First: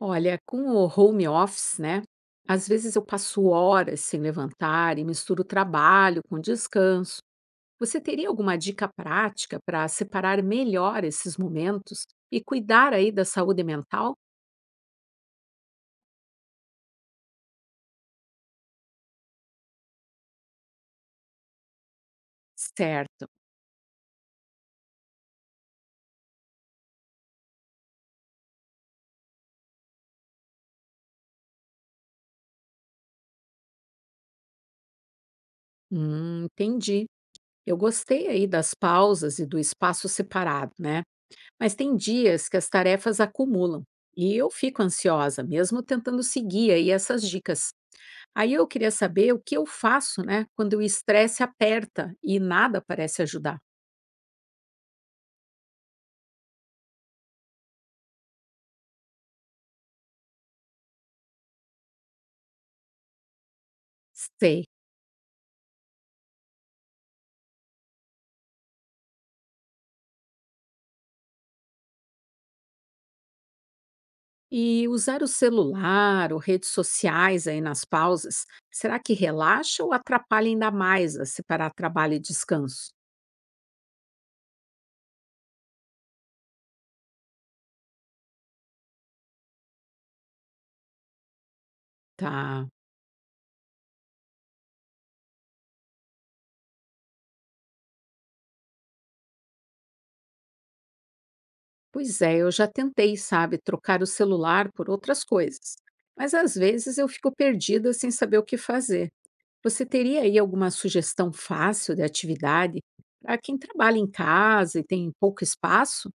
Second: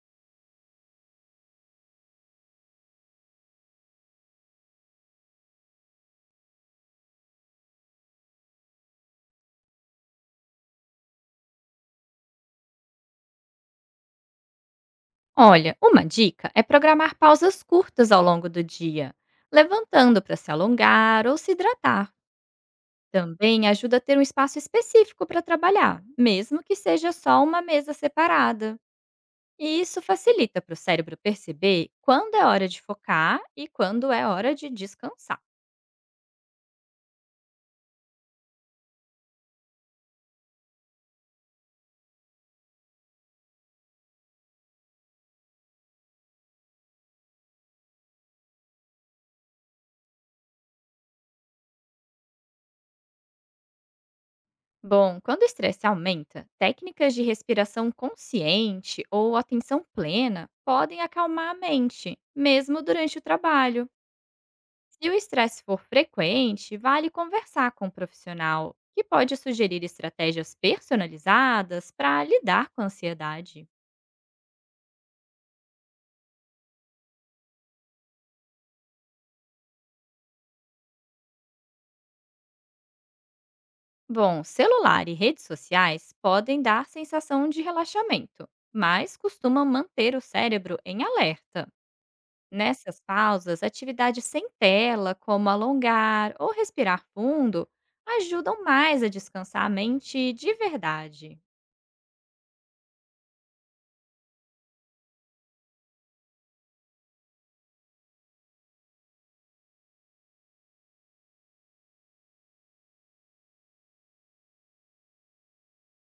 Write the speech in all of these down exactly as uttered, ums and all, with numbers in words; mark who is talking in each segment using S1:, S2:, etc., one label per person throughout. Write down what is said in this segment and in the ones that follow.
S1: Olha, com o home office, né? Às vezes eu passo horas sem levantar e misturo trabalho com descanso. Você teria alguma dica prática para separar melhor esses momentos e cuidar aí da saúde mental?
S2: Olha, uma dica é programar pausas curtas ao longo do dia, levantando para se alongar ou se hidratar.
S1: Certo.
S2: Também ajuda a ter um espaço específico para trabalhar, mesmo que seja só uma mesa separada. E isso facilita para o cérebro perceber quando é hora de focar e quando é hora de descansar.
S1: Hum, entendi. Eu gostei aí das pausas e do espaço separado, né? Mas tem dias que as tarefas acumulam e eu fico ansiosa, mesmo tentando seguir aí essas dicas. Aí eu queria saber o que eu faço, né, quando o estresse aperta e nada parece ajudar.
S2: Bom, quando o estresse aumenta, técnicas de respiração consciente ou atenção plena podem acalmar a mente, mesmo durante o trabalho.
S1: Sei.
S2: Se o estresse for frequente, vale conversar com um profissional, que pode sugerir estratégias personalizadas para lidar com a ansiedade.
S1: E usar o celular ou redes sociais aí nas pausas, será que relaxa ou atrapalha ainda mais a separar trabalho e descanso?
S2: Bom, celular e redes sociais podem dar sensação de relaxamento, mas costumam manter o cérebro em alerta.
S1: Tá.
S2: Nessas pausas, atividades sem tela, como alongar ou respirar fundo, ajudam mais a descansar a mente de verdade.
S1: Pois é, eu já tentei, sabe, trocar o celular por outras coisas. Mas às vezes eu fico perdida sem saber o que fazer. Você teria aí alguma sugestão fácil de atividade para quem trabalha em casa e tem pouco espaço?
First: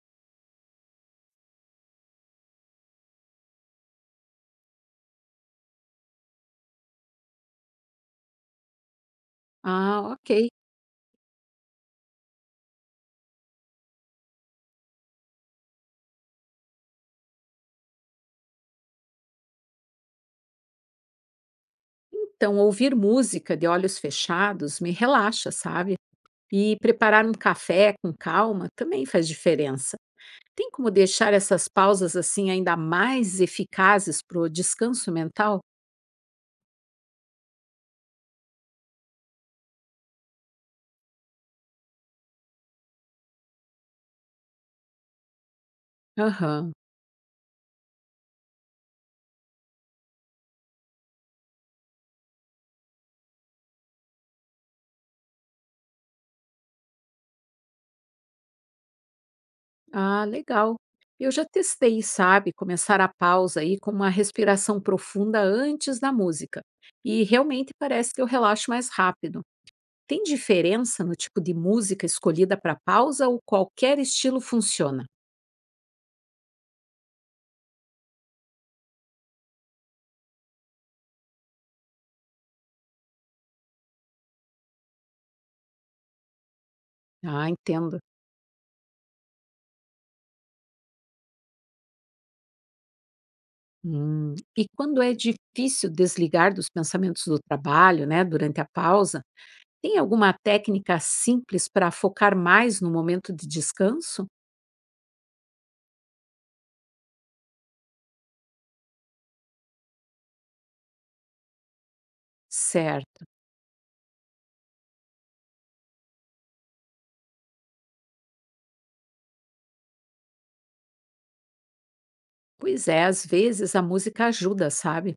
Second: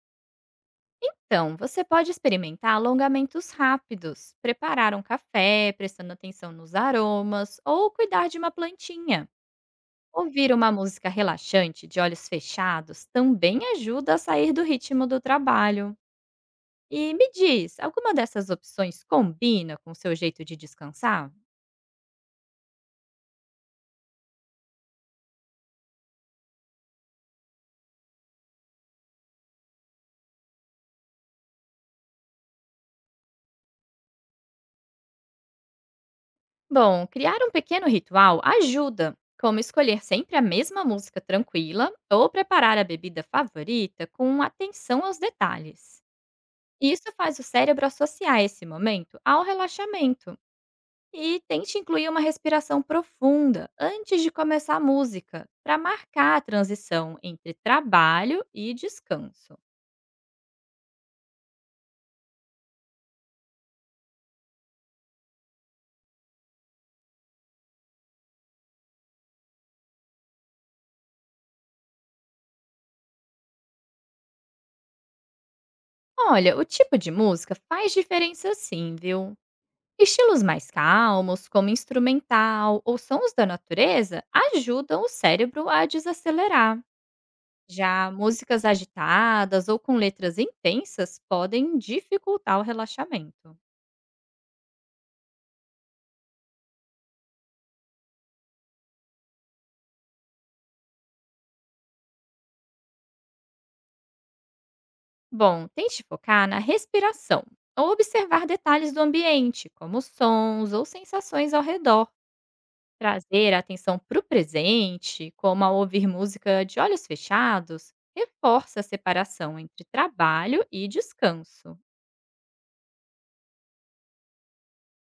S2: Então, você pode experimentar alongamentos rápidos, preparar um café, prestando atenção nos aromas, ou cuidar de uma plantinha.
S1: Ah, ok.
S2: Ouvir uma música relaxante de olhos fechados também ajuda a sair do ritmo do trabalho. E me diz, alguma dessas opções combina com o seu jeito de descansar?
S1: Então, ouvir música de olhos fechados me relaxa, sabe? E preparar um café com calma também faz diferença. Tem como deixar essas pausas assim ainda mais eficazes para o descanso mental?
S2: Bom, criar um pequeno ritual ajuda, como escolher sempre a mesma música tranquila ou preparar a bebida favorita com atenção aos detalhes.
S1: Aham.
S2: E isso faz o cérebro associar esse momento ao relaxamento. E tente incluir uma respiração profunda antes de começar a música, para marcar a transição entre trabalho e descanso.
S1: Ah, legal. Eu já testei, sabe? Começar a pausa aí com uma respiração profunda antes da música. E realmente parece que eu relaxo mais rápido. Tem diferença no tipo de música escolhida para pausa ou qualquer estilo funciona?
S2: Olha, o tipo de música faz diferença sim, viu? Estilos mais calmos, como instrumental ou sons da natureza, ajudam o cérebro a desacelerar.
S1: Ah, entendo.
S2: Já músicas agitadas ou com letras intensas podem dificultar o relaxamento.
S1: Hum, E quando é difícil desligar dos pensamentos do trabalho, né, durante a pausa, tem alguma técnica simples para focar mais no momento de descanso?
S2: Bom, tente focar na respiração ou observar detalhes do ambiente, como sons ou sensações ao redor.
S1: Certo.
S2: Trazer a atenção para o presente, como ao ouvir música de olhos fechados, reforça a separação entre trabalho e descanso.
S1: Pois é, às vezes a música ajuda, sabe?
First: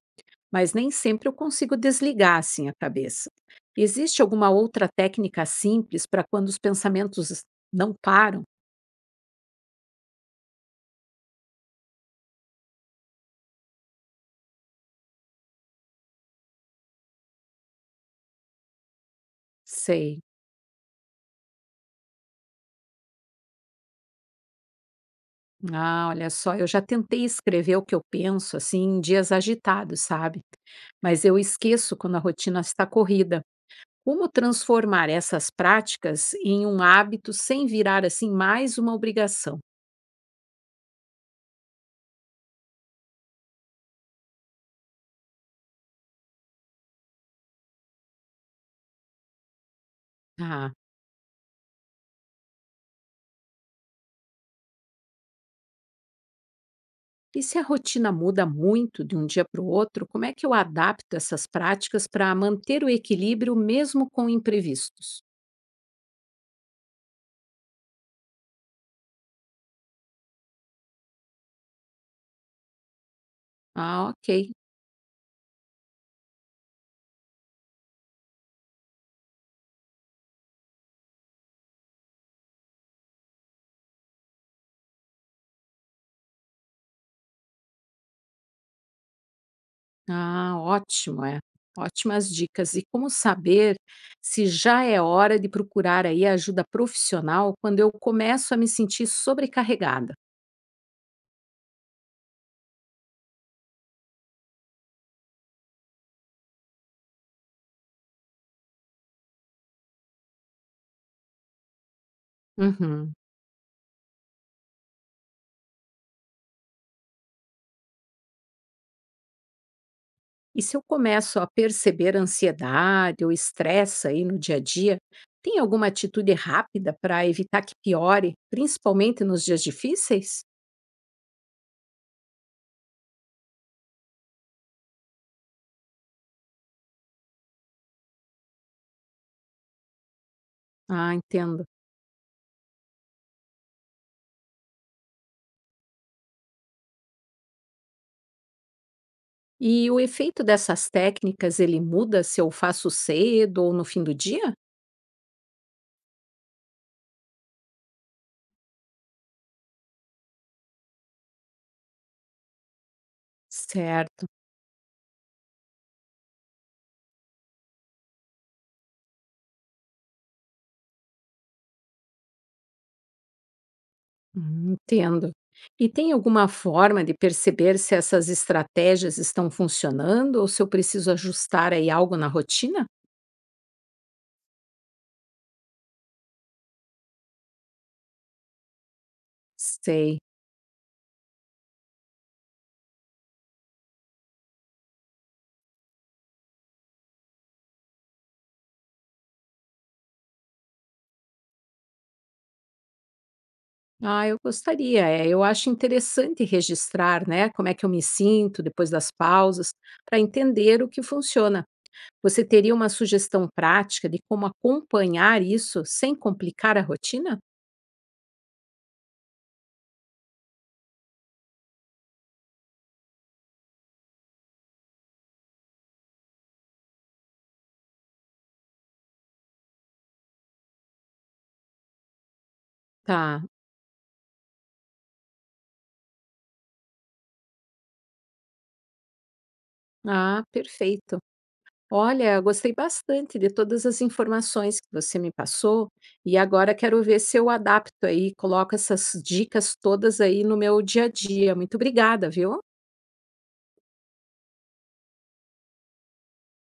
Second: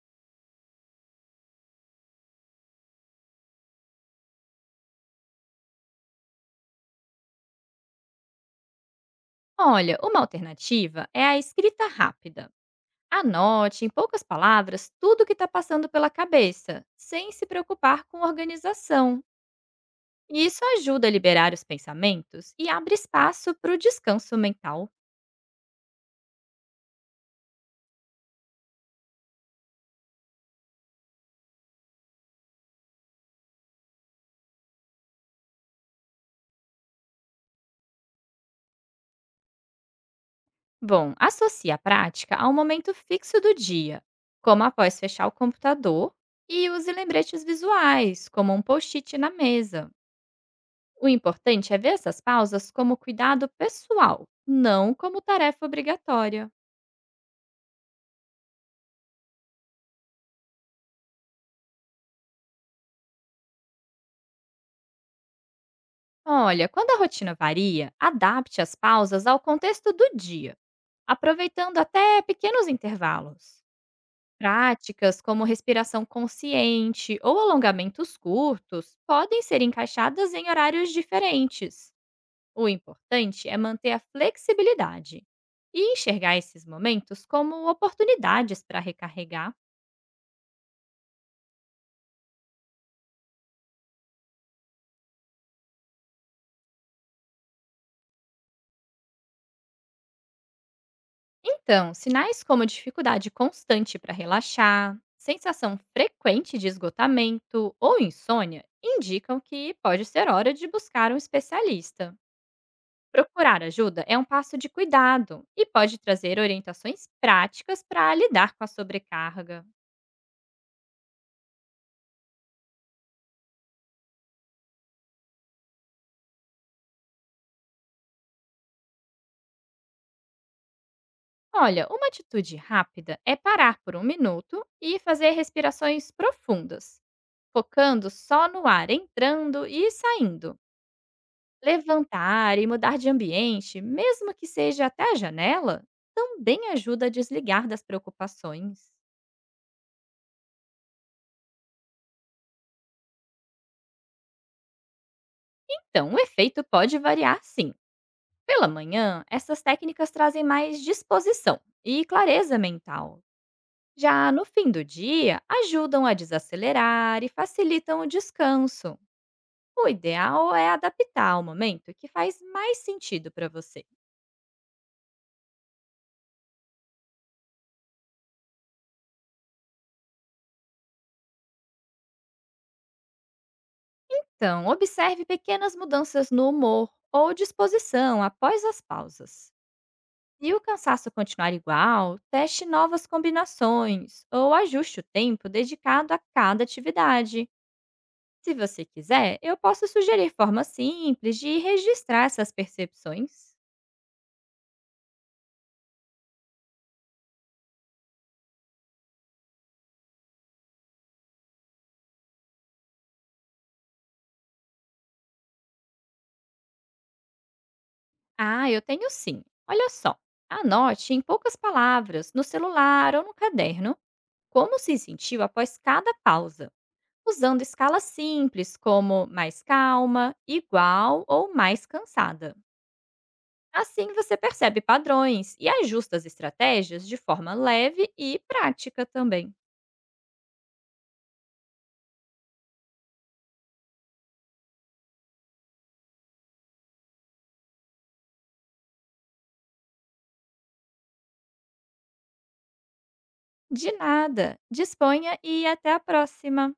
S1: Mas nem sempre eu consigo desligar assim a cabeça. Existe alguma outra técnica simples para quando os pensamentos não param?
S2: Olha, uma alternativa é a escrita rápida. Anote em poucas palavras tudo o que está passando pela cabeça, sem se preocupar com organização.
S1: Sei.
S2: E isso ajuda a liberar os pensamentos e abre espaço para o descanso mental.
S1: Ah, olha só, eu já tentei escrever o que eu penso, assim, em dias agitados, sabe? Mas eu esqueço quando a rotina está corrida. Como transformar essas práticas em um hábito sem virar, assim, mais uma obrigação?
S2: Bom, associe a prática a um momento fixo do dia, como após fechar o computador, e use lembretes visuais, como um post-it na mesa.
S1: Ah,
S2: O importante é ver essas pausas como cuidado pessoal, não como tarefa obrigatória.
S1: e se a rotina muda muito de um dia para o outro, como é que eu adapto essas práticas para manter o equilíbrio mesmo com imprevistos?
S2: Olha, quando a rotina varia, adapte as pausas ao contexto do dia, aproveitando até pequenos intervalos.
S1: Ah, ok.
S2: Práticas como respiração consciente ou alongamentos curtos podem ser encaixadas em horários diferentes. O importante é manter a flexibilidade e enxergar esses momentos como oportunidades para recarregar.
S1: Ah, ótimo, é. Ótimas dicas. E como saber se já é hora de procurar aí ajuda profissional quando eu começo a me sentir sobrecarregada?
S2: Então, sinais como dificuldade constante para relaxar, sensação frequente de esgotamento ou insônia indicam que pode ser hora de buscar um especialista.
S1: Uhum.
S2: Procurar ajuda é um passo de cuidado e pode trazer orientações práticas para lidar com a sobrecarga.
S1: E se eu começo a perceber ansiedade ou estresse aí no dia a dia, tem alguma atitude rápida para evitar que piore, principalmente nos dias difíceis?
S2: Olha, uma atitude rápida é parar por um minuto e fazer respirações profundas, focando só no ar entrando e saindo.
S1: Ah, entendo.
S2: Levantar e mudar de ambiente, mesmo que seja até a janela, também ajuda a desligar das preocupações.
S1: E o efeito dessas técnicas, ele muda se eu faço cedo ou no fim do dia?
S2: Então, o efeito pode variar sim. Pela manhã, essas técnicas trazem mais disposição e clareza mental.
S1: Certo.
S2: Já no fim do dia, ajudam a desacelerar e facilitam o descanso. O ideal é adaptar ao momento que faz mais sentido para você.
S1: Hum, Entendo. E tem alguma forma de perceber se essas estratégias estão funcionando ou se eu preciso ajustar aí algo na rotina?
S2: Então, observe pequenas mudanças no humor ou disposição após as pausas.
S1: Sei.
S2: Se o cansaço continuar igual, teste novas combinações ou ajuste o tempo dedicado a cada atividade. Se você quiser, eu posso sugerir formas simples de registrar essas percepções.
S1: Ah, eu gostaria. É, eu acho interessante registrar, né, como é que eu me sinto depois das pausas, para entender o que funciona. Você teria uma sugestão prática de como acompanhar isso sem complicar a rotina?
S2: Ah, eu tenho sim. Olha só. Anote em poucas palavras, no celular ou no caderno, como se sentiu após cada pausa, usando escalas simples como mais calma, igual ou mais cansada.
S1: Tá.
S2: Assim você percebe padrões e ajusta as estratégias de forma leve e prática também.
S1: Ah, perfeito. Olha, gostei bastante de todas as informações que você me passou e agora quero ver se eu adapto aí, coloco essas dicas todas aí no meu dia a dia. Muito obrigada, viu?
S2: De nada. Disponha e até a próxima.